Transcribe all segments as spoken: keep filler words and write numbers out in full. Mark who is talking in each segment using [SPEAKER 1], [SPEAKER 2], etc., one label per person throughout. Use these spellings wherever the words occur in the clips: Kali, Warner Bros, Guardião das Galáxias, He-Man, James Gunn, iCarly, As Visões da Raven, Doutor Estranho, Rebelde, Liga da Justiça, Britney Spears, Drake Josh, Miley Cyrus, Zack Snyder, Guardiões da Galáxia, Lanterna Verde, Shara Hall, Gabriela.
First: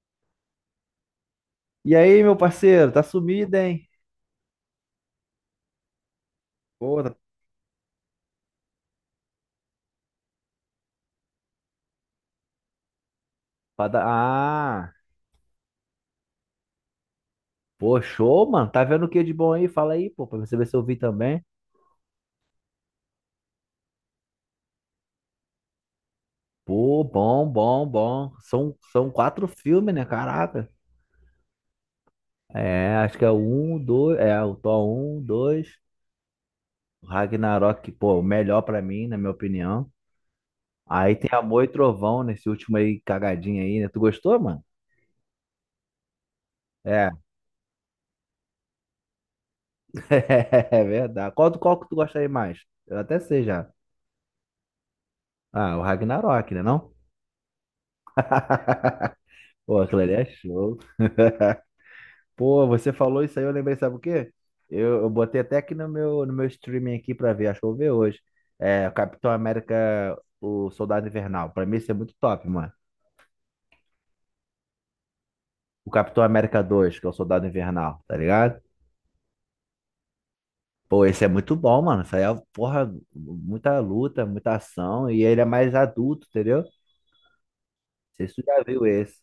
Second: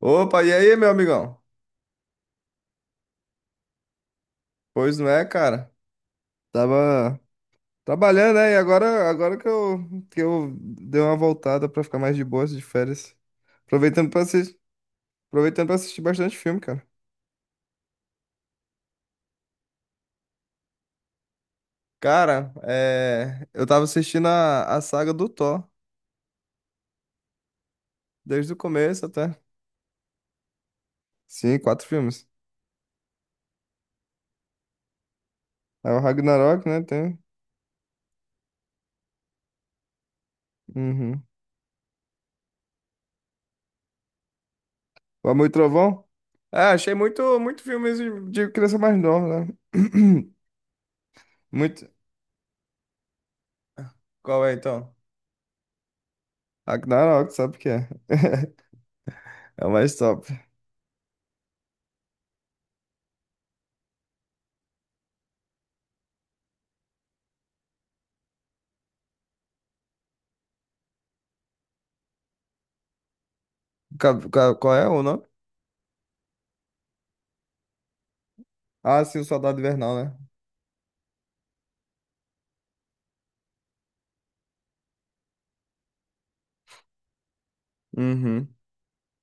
[SPEAKER 1] Opa, e aí, meu amigão?
[SPEAKER 2] E aí, meu parceiro, tá sumido, hein?
[SPEAKER 1] Pois não é, cara.
[SPEAKER 2] Pô, tá...
[SPEAKER 1] Tava trabalhando, né? E agora, agora que eu, que eu dei uma voltada pra ficar mais de boas de férias.
[SPEAKER 2] pra dar-
[SPEAKER 1] Aproveitando pra assistir,
[SPEAKER 2] Ah,
[SPEAKER 1] aproveitando pra assistir bastante filme, cara.
[SPEAKER 2] pô, show, mano. Tá vendo o que de bom aí? Fala aí, pô, pra você ver se eu vi também.
[SPEAKER 1] Cara, é, eu tava assistindo a, a saga do Thor,
[SPEAKER 2] Pô, bom, bom, bom.
[SPEAKER 1] desde o
[SPEAKER 2] São,
[SPEAKER 1] começo
[SPEAKER 2] são
[SPEAKER 1] até.
[SPEAKER 2] quatro filmes, né? Caraca.
[SPEAKER 1] Sim, quatro filmes.
[SPEAKER 2] É, acho que é o um, dois. É, o Thor um, dois.
[SPEAKER 1] É o Ragnarok, né?
[SPEAKER 2] O
[SPEAKER 1] Tem.
[SPEAKER 2] Ragnarok, pô, o melhor pra mim, na minha opinião. Aí
[SPEAKER 1] Uhum.
[SPEAKER 2] tem Amor e Trovão nesse último aí, cagadinho aí, né? Tu gostou, mano?
[SPEAKER 1] O Amor e Trovão. É, achei
[SPEAKER 2] É,
[SPEAKER 1] muito, muito filmes de, de criança mais nova, né?
[SPEAKER 2] é verdade. Qual, qual que
[SPEAKER 1] Muito.
[SPEAKER 2] tu gosta aí mais? Eu até sei já.
[SPEAKER 1] Qual é, então?
[SPEAKER 2] Ah, o Ragnarok, né, não?
[SPEAKER 1] Ragnarok, sabe o que é? É o
[SPEAKER 2] Pô,
[SPEAKER 1] mais
[SPEAKER 2] aquilo ali é
[SPEAKER 1] top.
[SPEAKER 2] show. Pô, você falou isso aí, eu lembrei, sabe o quê? Eu, eu botei até aqui no meu, no meu streaming aqui pra ver, acho que eu vou ver hoje. É, Capitão América, o Soldado Invernal. Pra mim, isso é muito top, mano.
[SPEAKER 1] Ca- ca- Qual é o nome?
[SPEAKER 2] O Capitão América dois que é o Soldado Invernal, tá ligado?
[SPEAKER 1] Ah, sim, o Soldado Invernal, né?
[SPEAKER 2] Pô, esse é muito bom, mano. Isso aí é, porra, muita luta, muita ação. E ele é mais adulto, entendeu? Não sei se tu
[SPEAKER 1] Uhum.
[SPEAKER 2] já viu esse.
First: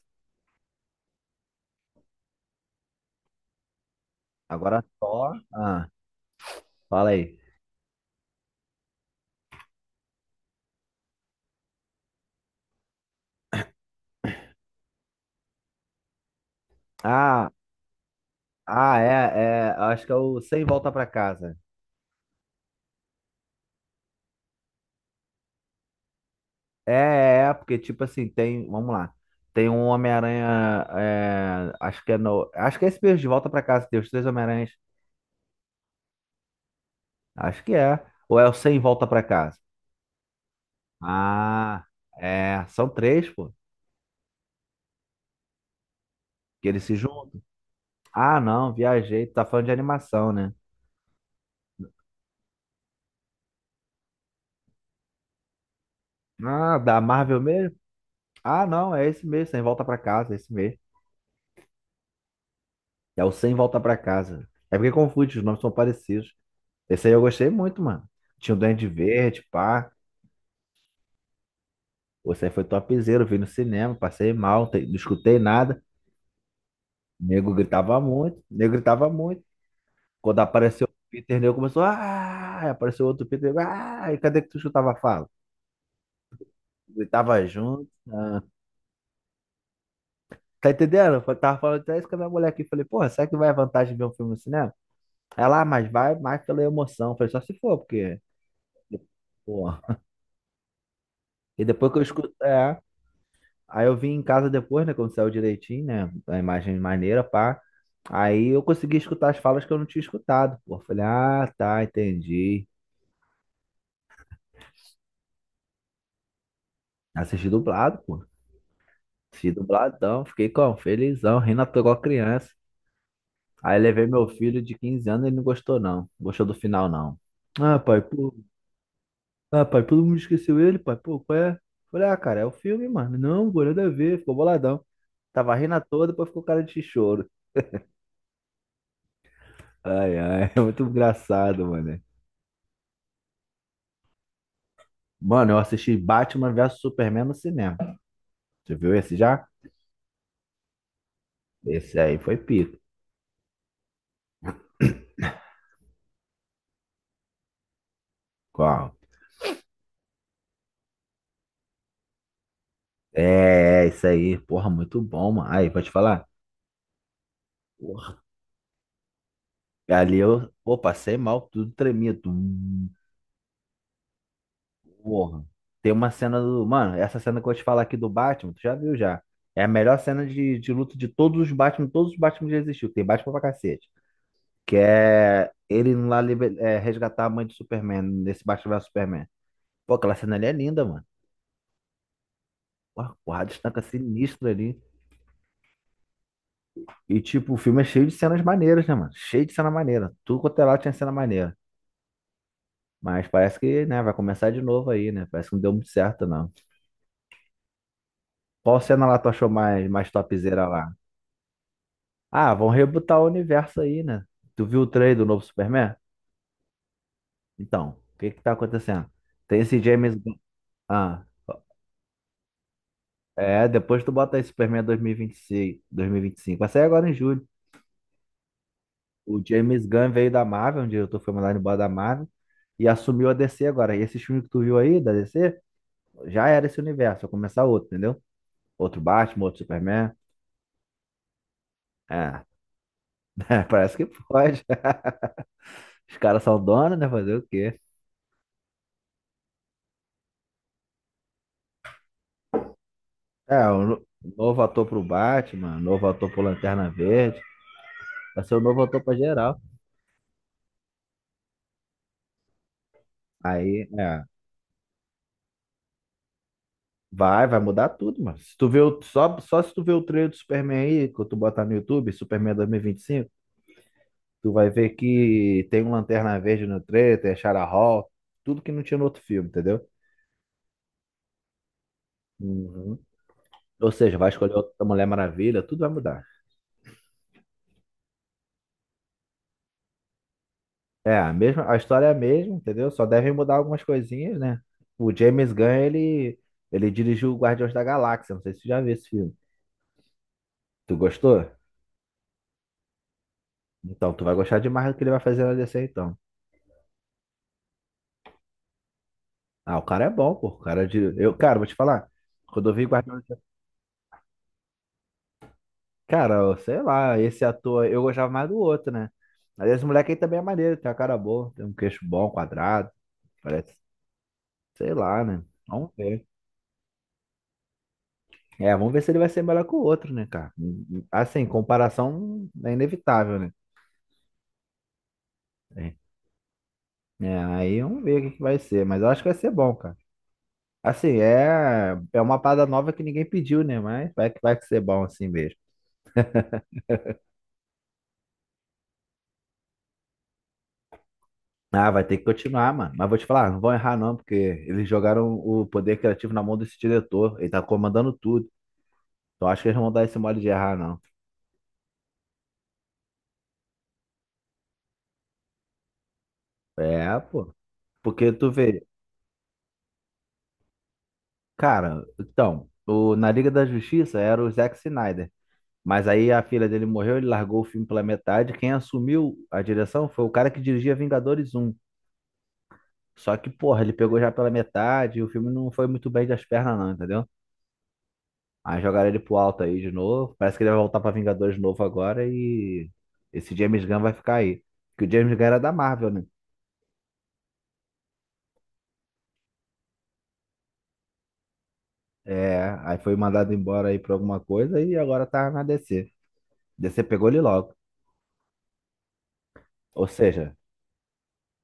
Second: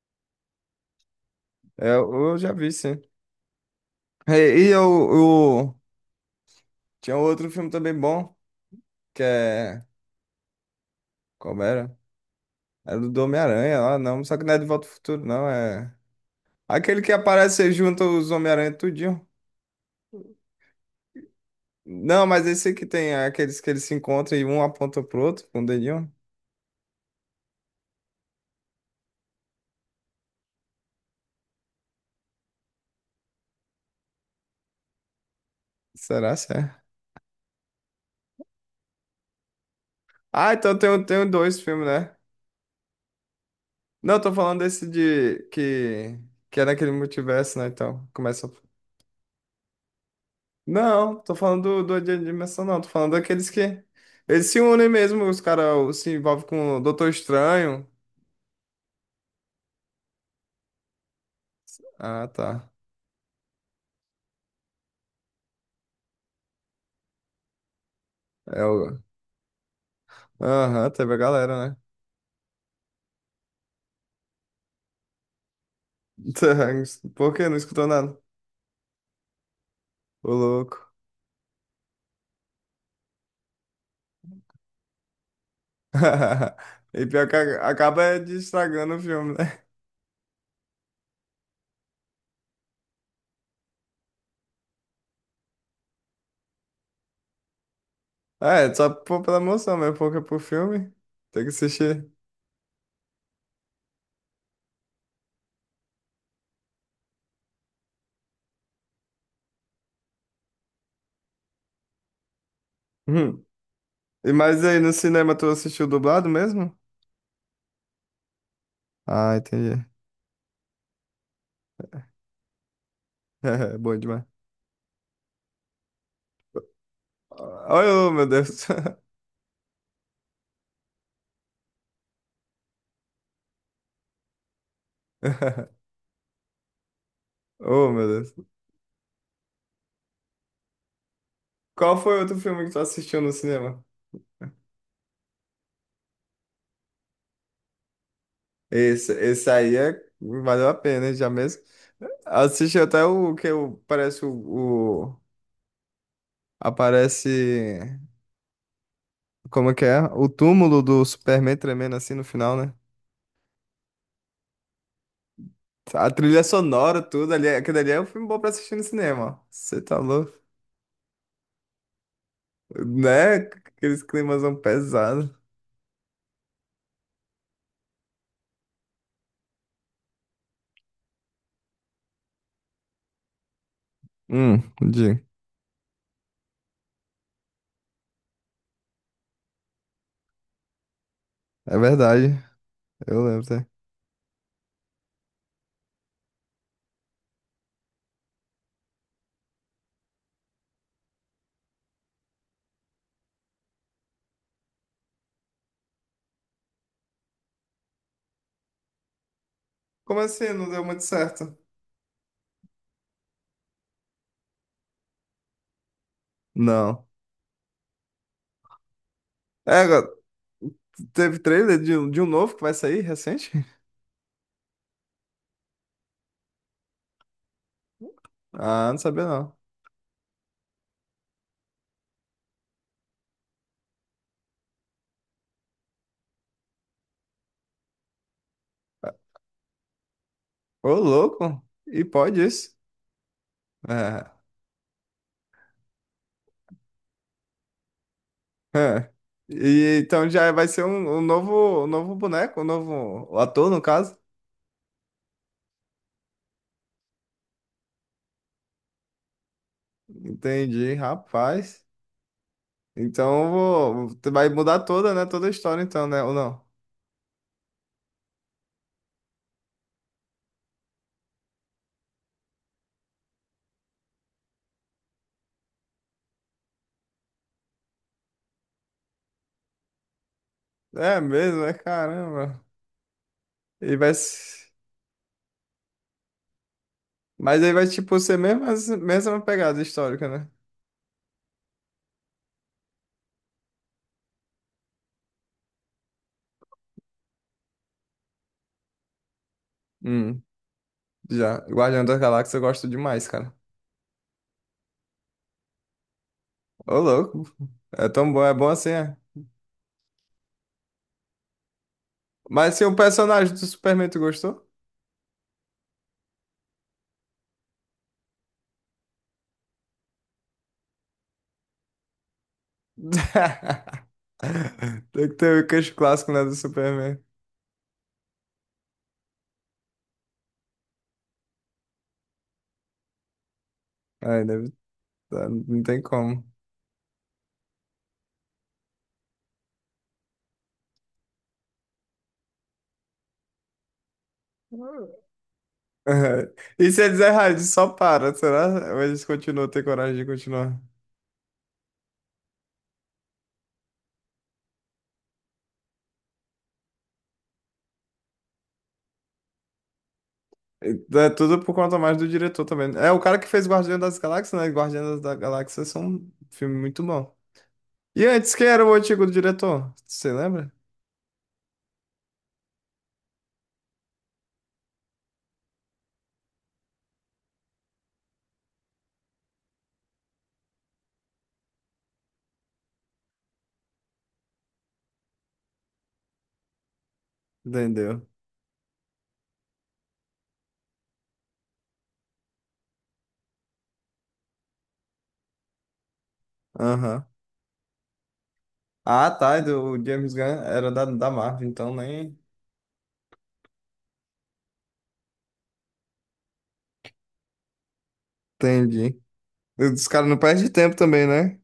[SPEAKER 1] É, eu já vi, sim. E, e eu,
[SPEAKER 2] Agora só.
[SPEAKER 1] eu-
[SPEAKER 2] Ah, fala
[SPEAKER 1] tinha um
[SPEAKER 2] aí.
[SPEAKER 1] outro filme também bom, que é... Como era? Era do Homem-Aranha, ah, não. Só que não é De Volta ao Futuro, não. É... Aquele que
[SPEAKER 2] Ah,
[SPEAKER 1] aparece junto os Homem-Aranha
[SPEAKER 2] ah,
[SPEAKER 1] tudinho.
[SPEAKER 2] é, é. Acho que é o Sem Volta Pra Casa.
[SPEAKER 1] Não, mas esse que tem aqueles que eles se encontram e um aponta pro outro com o dedinho.
[SPEAKER 2] É, é, porque tipo assim, tem, vamos lá, tem um Homem-Aranha, é, acho que é no, acho que é esse mesmo, de Volta pra Casa, que tem os três Homem-Aranhas,
[SPEAKER 1] Será, será?
[SPEAKER 2] acho que é, ou é o sem Volta pra Casa?
[SPEAKER 1] Ah, então tem, tem dois filmes,
[SPEAKER 2] Ah,
[SPEAKER 1] né?
[SPEAKER 2] é, são três, pô,
[SPEAKER 1] Não, eu tô falando desse de que que é
[SPEAKER 2] que eles
[SPEAKER 1] naquele
[SPEAKER 2] se juntam.
[SPEAKER 1] multiverso, né? Então,
[SPEAKER 2] Ah,
[SPEAKER 1] começa. a-
[SPEAKER 2] não, viajei, tu tá falando de animação, né?
[SPEAKER 1] Não, tô falando do, do de dimensão, não. Tô falando daqueles que eles se unem mesmo, os caras se envolvem com
[SPEAKER 2] Ah,
[SPEAKER 1] o
[SPEAKER 2] da
[SPEAKER 1] Doutor
[SPEAKER 2] Marvel mesmo?
[SPEAKER 1] Estranho.
[SPEAKER 2] Ah, não, é esse mesmo, sem Volta pra Casa, é esse mesmo,
[SPEAKER 1] Ah, tá.
[SPEAKER 2] é o sem Volta pra Casa, é porque confunde, os nomes são parecidos, esse aí eu gostei muito, mano, tinha o
[SPEAKER 1] É
[SPEAKER 2] Duende
[SPEAKER 1] o.
[SPEAKER 2] Verde, pá,
[SPEAKER 1] Aham, teve a galera, né?
[SPEAKER 2] Você foi topzera, eu vi no cinema, passei mal, te- não escutei nada.
[SPEAKER 1] Tá,
[SPEAKER 2] O
[SPEAKER 1] por que
[SPEAKER 2] nego
[SPEAKER 1] não escutou
[SPEAKER 2] gritava
[SPEAKER 1] nada?
[SPEAKER 2] muito, o nego gritava muito.
[SPEAKER 1] Ô,
[SPEAKER 2] Quando apareceu
[SPEAKER 1] louco.
[SPEAKER 2] o Peter, o nego começou, ah, aí apareceu outro Peter, nego, ah, e cadê que tu escutava a fala?
[SPEAKER 1] E pior que
[SPEAKER 2] Gritava
[SPEAKER 1] a-
[SPEAKER 2] junto.
[SPEAKER 1] acaba é de
[SPEAKER 2] Ah.
[SPEAKER 1] estragando o filme, né?
[SPEAKER 2] Tá entendendo? Eu tava falando até isso com a minha mulher aqui. Falei, porra, será que vai a vantagem de ver um filme no cinema? Ela, ah, mas vai mais pela emoção. Eu falei, só se for, porque.
[SPEAKER 1] Ah, é, só por- pela emoção mesmo,
[SPEAKER 2] Porra.
[SPEAKER 1] porque pro filme tem que
[SPEAKER 2] E depois que eu
[SPEAKER 1] assistir.
[SPEAKER 2] escuto. É, aí eu vim em casa depois, né? Quando saiu direitinho, né? A imagem maneira, pá. Aí eu consegui escutar as falas que eu não tinha escutado, pô. Falei, ah, tá, entendi.
[SPEAKER 1] Hum. E mais aí, no cinema tu assistiu dublado mesmo?
[SPEAKER 2] Assisti dublado, pô.
[SPEAKER 1] Ah,
[SPEAKER 2] Assisti
[SPEAKER 1] entendi.
[SPEAKER 2] dubladão, fiquei como? Felizão, rindo à toa igual criança. Aí
[SPEAKER 1] Bom
[SPEAKER 2] levei
[SPEAKER 1] demais.
[SPEAKER 2] meu filho de quinze anos ele não gostou, não. Não gostou do final, não.
[SPEAKER 1] Ah,
[SPEAKER 2] Ah, pai,
[SPEAKER 1] oh, meu
[SPEAKER 2] pô.
[SPEAKER 1] Deus.
[SPEAKER 2] Ah, pai, todo mundo esqueceu ele, pai, pô, qual é? Falei, ah, cara, é o filme, mano. Não, pô, nada a ver, ficou boladão. Tava rindo à toa, depois ficou cara de choro.
[SPEAKER 1] Oh, meu Deus.
[SPEAKER 2] Ai, ai, é muito engraçado,
[SPEAKER 1] Qual
[SPEAKER 2] mano.
[SPEAKER 1] foi outro filme que tu assistiu no cinema?
[SPEAKER 2] Mano, eu assisti Batman vs Superman no cinema. Você viu
[SPEAKER 1] Esse,
[SPEAKER 2] esse já?
[SPEAKER 1] esse aí é, valeu a pena, hein, já mesmo.
[SPEAKER 2] Esse aí foi pico.
[SPEAKER 1] Assisti até o que o- parece o, o- aparece.
[SPEAKER 2] Qual?
[SPEAKER 1] Como é que é? O túmulo do Superman tremendo assim no final, né?
[SPEAKER 2] É, é, isso aí. Porra, muito bom, mano. Aí, pode
[SPEAKER 1] A
[SPEAKER 2] falar?
[SPEAKER 1] trilha sonora, tudo ali. Aquele ali é um
[SPEAKER 2] Porra.
[SPEAKER 1] filme bom pra assistir no cinema, ó. Você tá
[SPEAKER 2] Ali
[SPEAKER 1] louco?
[SPEAKER 2] eu, pô, passei mal, tudo tremia. Tum.
[SPEAKER 1] Né? Aqueles climas pesados.
[SPEAKER 2] Porra. Tem uma cena do. Mano, essa cena que eu vou te falar aqui do Batman, tu já viu já. É a melhor cena de, de luta de todos os Batman, todos os Batman que já existiu. Tem Batman pra cacete.
[SPEAKER 1] Hum,
[SPEAKER 2] Que
[SPEAKER 1] de.
[SPEAKER 2] é ele indo lá liber- é, resgatar a mãe do Superman, nesse Batman vs Superman. Pô, aquela cena ali é linda, mano.
[SPEAKER 1] É verdade.
[SPEAKER 2] O
[SPEAKER 1] Eu
[SPEAKER 2] Arquado
[SPEAKER 1] lembro, né?
[SPEAKER 2] estanca sinistro ali. E, tipo, o filme é cheio de cenas maneiras, né, mano? Cheio de cena maneira. Tudo quanto é lá tinha cena maneira. Mas parece que, né, vai começar de novo aí, né? Parece que não deu muito certo, não. Qual cena lá tu achou mais, mais
[SPEAKER 1] Como assim?
[SPEAKER 2] topzera
[SPEAKER 1] Não deu
[SPEAKER 2] lá?
[SPEAKER 1] muito certo.
[SPEAKER 2] Ah, vão rebutar o universo aí, né? Tu viu o trailer do novo Superman?
[SPEAKER 1] Não.
[SPEAKER 2] Então, o que que tá acontecendo? Tem
[SPEAKER 1] É,
[SPEAKER 2] esse
[SPEAKER 1] agora,
[SPEAKER 2] James Gunn. Ah,
[SPEAKER 1] teve trailer de, um- de um novo que vai sair recente?
[SPEAKER 2] é, depois tu bota aí Superman dois mil e vinte e seis, dois mil e vinte e cinco. Vai sair agora em julho.
[SPEAKER 1] Ah, não sabia
[SPEAKER 2] O
[SPEAKER 1] não.
[SPEAKER 2] James Gunn veio da Marvel, um diretor foi mandado embora da Marvel, e assumiu a D C agora. E esse filme que tu viu aí, da D C, já era esse universo, vai começar outro, entendeu? Outro Batman, outro Superman.
[SPEAKER 1] Ô, louco! E pode
[SPEAKER 2] É,
[SPEAKER 1] isso?
[SPEAKER 2] parece que
[SPEAKER 1] É.
[SPEAKER 2] pode. Os caras são donos, né? Fazer o quê?
[SPEAKER 1] É. E então já vai ser um, um novo, um novo boneco, um novo
[SPEAKER 2] É,
[SPEAKER 1] ator, no
[SPEAKER 2] um no-
[SPEAKER 1] caso.
[SPEAKER 2] novo ator pro Batman, novo ator pro Lanterna Verde, vai ser o novo ator pra geral.
[SPEAKER 1] Entendi, rapaz. Então eu
[SPEAKER 2] Aí,
[SPEAKER 1] vou,
[SPEAKER 2] é,
[SPEAKER 1] tu vai mudar toda, né? Toda a história, então, né? Ou não?
[SPEAKER 2] vai, vai mudar tudo, mano. Se tu vê o, só, só se tu vê o trailer do Superman aí, que tu botar no YouTube, Superman dois mil e vinte e cinco, tu vai ver que tem um Lanterna Verde no três, tem a Shara Hall, tudo que não tinha no outro filme, entendeu?
[SPEAKER 1] É mesmo, é caramba.
[SPEAKER 2] Uhum. Ou
[SPEAKER 1] E vai.
[SPEAKER 2] seja, vai escolher
[SPEAKER 1] Se-
[SPEAKER 2] outra Mulher Maravilha, tudo vai mudar.
[SPEAKER 1] Mas aí vai, tipo, ser mesmo, as- mesma pegada histórica, né?
[SPEAKER 2] É, a mesma, a história é a mesma, entendeu? Só devem mudar algumas coisinhas, né? O James Gunn, ele, ele dirigiu o Guardiões da Galáxia, não sei se tu já viu esse filme.
[SPEAKER 1] Hum.
[SPEAKER 2] Tu gostou?
[SPEAKER 1] Já, Guardião das Galáxias eu gosto demais, cara.
[SPEAKER 2] Então, tu vai gostar demais do que ele vai fazer na D C, então.
[SPEAKER 1] Ô, louco. É tão bom, é bom assim, é.
[SPEAKER 2] Ah, o cara é bom, pô. O cara de... Eu, cara, vou te falar. Quando eu
[SPEAKER 1] Mas se
[SPEAKER 2] vi
[SPEAKER 1] o
[SPEAKER 2] Guardiões
[SPEAKER 1] personagem do Superman, tu gostou?
[SPEAKER 2] cara, eu sei lá, esse ator, eu gostava mais do outro, né? Mas esse moleque aí também é maneiro, tem uma cara boa, tem um queixo bom, quadrado, parece, sei lá,
[SPEAKER 1] Tem que
[SPEAKER 2] né?
[SPEAKER 1] ter o
[SPEAKER 2] Vamos
[SPEAKER 1] queixo
[SPEAKER 2] ver.
[SPEAKER 1] clássico, né, do Superman.
[SPEAKER 2] É, vamos ver se ele vai ser melhor que o outro, né, cara? Hum, hum, Assim, comparação é inevitável, né?
[SPEAKER 1] Ai, deve... tá, não
[SPEAKER 2] É,
[SPEAKER 1] tem como.
[SPEAKER 2] é, aí vamos ver o que que vai ser, mas eu acho que vai ser bom, cara. Assim, é, é uma parada nova que ninguém pediu, né? Mas vai que vai ser bom assim mesmo.
[SPEAKER 1] E se eles errarem, só para, será? Ou eles continuam, ter coragem de continuar?
[SPEAKER 2] Ah, vai ter que continuar, mano. Mas vou te falar, não vão errar não, porque eles jogaram o poder criativo na mão desse diretor. Ele tá comandando tudo. Eu acho que eles vão dar esse mole de errar, não.
[SPEAKER 1] É tudo por conta mais do diretor também. É o cara que fez Guardião das Galáxias, né? Guardião das Galáxias são um filme muito
[SPEAKER 2] É,
[SPEAKER 1] bom.
[SPEAKER 2] pô.
[SPEAKER 1] E
[SPEAKER 2] Porque tu
[SPEAKER 1] antes, quem era
[SPEAKER 2] vê,
[SPEAKER 1] o antigo diretor? Você lembra?
[SPEAKER 2] cara, então, o, na Liga da Justiça era o Zack Snyder. Mas aí a filha dele morreu, ele largou o filme pela metade. Quem assumiu a direção foi o cara que dirigia Vingadores um. Só que, porra, ele pegou já pela metade e o filme não foi muito bem das pernas, não, entendeu?
[SPEAKER 1] Entendeu?
[SPEAKER 2] Aí jogaram ele pro alto aí de novo. Parece que ele vai voltar pra Vingadores de novo agora e esse James Gunn vai ficar aí. Porque o James Gunn era da Marvel, né?
[SPEAKER 1] Aham. Ah, tá. e do- O James Gunn era da, da Marvel, então nem.
[SPEAKER 2] É, aí foi mandado embora aí por alguma coisa e agora tá na D C. D C pegou ele logo.
[SPEAKER 1] Entendi.
[SPEAKER 2] Ou
[SPEAKER 1] Os caras não
[SPEAKER 2] seja,
[SPEAKER 1] perdem tempo também, né?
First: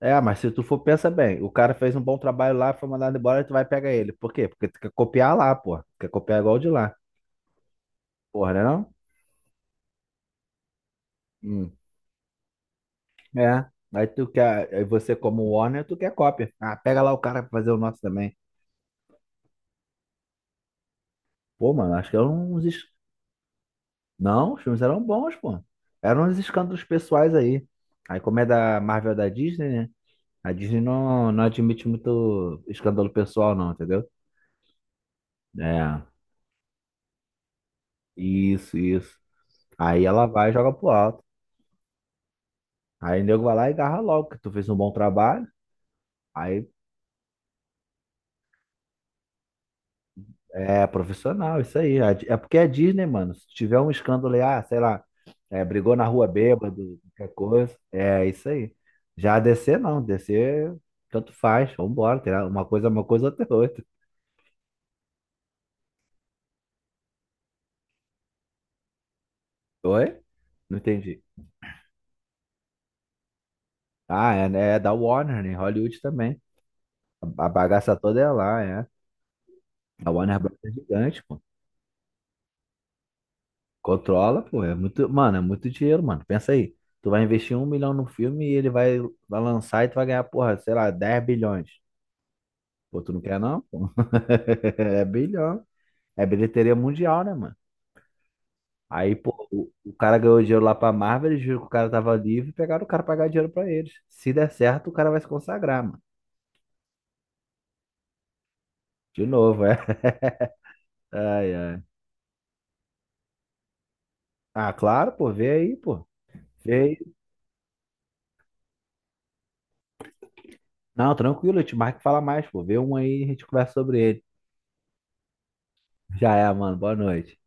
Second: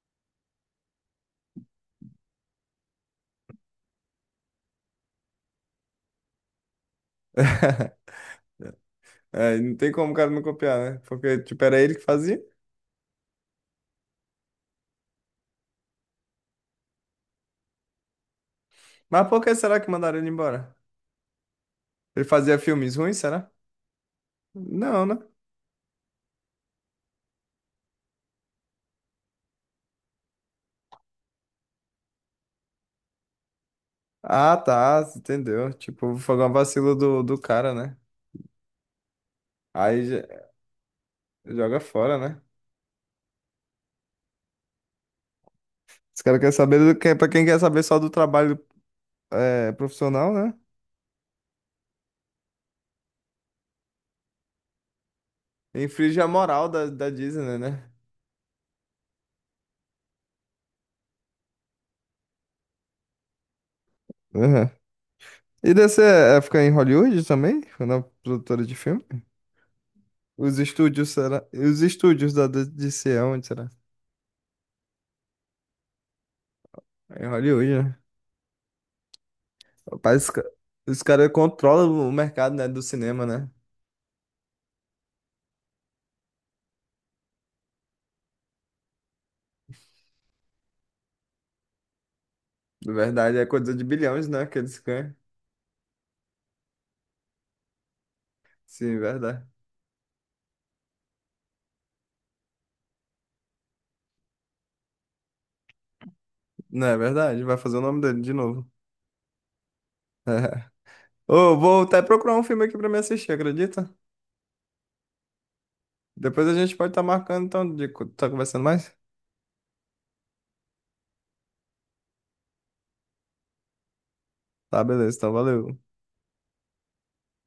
[SPEAKER 2] é, mas se tu for, pensa bem, o cara fez um bom trabalho lá, foi mandado embora, e tu vai pegar ele. Por quê? Porque tu quer copiar lá, pô. Quer copiar igual o de lá. Porra, né não?
[SPEAKER 1] É, não tem como o cara não copiar, né? Porque, tipo,
[SPEAKER 2] Hum.
[SPEAKER 1] era ele que fazia.
[SPEAKER 2] É. Aí tu quer, aí você como Warner, tu quer cópia. Ah, pega lá o cara pra fazer o nosso também.
[SPEAKER 1] Mas por que será que mandaram ele embora?
[SPEAKER 2] Pô, mano, acho que
[SPEAKER 1] Ele
[SPEAKER 2] eram
[SPEAKER 1] fazia
[SPEAKER 2] uns... es-
[SPEAKER 1] filmes ruins, será?
[SPEAKER 2] Não, os filmes eram
[SPEAKER 1] Não, né?
[SPEAKER 2] bons, pô. Eram uns escândalos pessoais aí. Aí como é da Marvel é da Disney, né? A Disney não, não admite muito escândalo pessoal, não, entendeu?
[SPEAKER 1] Ah, tá. Entendeu?
[SPEAKER 2] É,
[SPEAKER 1] Tipo, foi uma vacila do, do cara, né?
[SPEAKER 2] isso, isso. Aí
[SPEAKER 1] Aí
[SPEAKER 2] ela
[SPEAKER 1] já-
[SPEAKER 2] vai e joga pro alto.
[SPEAKER 1] Joga fora, né?
[SPEAKER 2] Aí o nego vai lá e agarra logo, que tu fez um bom trabalho.
[SPEAKER 1] Os caras querem
[SPEAKER 2] Aí
[SPEAKER 1] saber do que, pra quem quer saber só do trabalho é, profissional, né?
[SPEAKER 2] é profissional, isso aí. A Di- É porque é Disney, mano. Se tiver um escândalo aí, ah, sei lá, é, brigou na
[SPEAKER 1] Infringe a
[SPEAKER 2] rua
[SPEAKER 1] moral da,
[SPEAKER 2] bêbado,
[SPEAKER 1] da
[SPEAKER 2] qualquer
[SPEAKER 1] Disney,
[SPEAKER 2] coisa.
[SPEAKER 1] né?
[SPEAKER 2] É isso aí. Já a D C não, D C tanto faz, vambora. Tem uma coisa é uma coisa, outra é outra.
[SPEAKER 1] E dessa é ficar em Hollywood também? Na produtora de filme?
[SPEAKER 2] Oi?
[SPEAKER 1] Os
[SPEAKER 2] Não
[SPEAKER 1] estúdios,
[SPEAKER 2] entendi.
[SPEAKER 1] será? Os estúdios da D- DC, é onde será?
[SPEAKER 2] Ah, é, né? É da Warner, né? Hollywood também.
[SPEAKER 1] É em
[SPEAKER 2] A a
[SPEAKER 1] Hollywood,
[SPEAKER 2] bagaça
[SPEAKER 1] né?
[SPEAKER 2] toda é lá, é. A
[SPEAKER 1] Rapaz, os
[SPEAKER 2] Warner
[SPEAKER 1] ca-
[SPEAKER 2] Bros. É
[SPEAKER 1] os
[SPEAKER 2] gigante,
[SPEAKER 1] caras
[SPEAKER 2] pô.
[SPEAKER 1] controlam o mercado, né, do cinema, né?
[SPEAKER 2] Controla, pô. É muito, mano, é muito dinheiro, mano. Pensa aí. Tu vai investir um milhão no filme e ele vai, vai lançar e tu vai ganhar, porra, sei lá, dez bilhões.
[SPEAKER 1] Na
[SPEAKER 2] Pô, tu não
[SPEAKER 1] verdade,
[SPEAKER 2] quer
[SPEAKER 1] é
[SPEAKER 2] não,
[SPEAKER 1] coisa de
[SPEAKER 2] pô?
[SPEAKER 1] bilhões, né, que eles
[SPEAKER 2] É
[SPEAKER 1] ganham.
[SPEAKER 2] bilhão. É bilheteria mundial, né, mano?
[SPEAKER 1] Sim,
[SPEAKER 2] Aí,
[SPEAKER 1] verdade.
[SPEAKER 2] pô, o, o cara ganhou dinheiro lá pra Marvel, eles viram que o cara tava livre e pegaram o cara pra pagar dinheiro pra eles. Se der certo, o cara vai se consagrar, mano.
[SPEAKER 1] Não é verdade? Vai fazer o nome dele de novo.
[SPEAKER 2] De novo, é. Ai,
[SPEAKER 1] Ô,
[SPEAKER 2] ai.
[SPEAKER 1] vou até procurar um filme aqui pra me assistir, acredita?
[SPEAKER 2] Ah, claro, pô, vê aí, pô.
[SPEAKER 1] Depois a gente pode
[SPEAKER 2] Vê
[SPEAKER 1] estar marcando, então, de co- tá conversando mais?
[SPEAKER 2] não, tranquilo, eu te marco e fala mais, pô. Vê um aí e a gente conversa sobre ele.
[SPEAKER 1] Tá, beleza, então, valeu.
[SPEAKER 2] Já é, mano. Boa noite.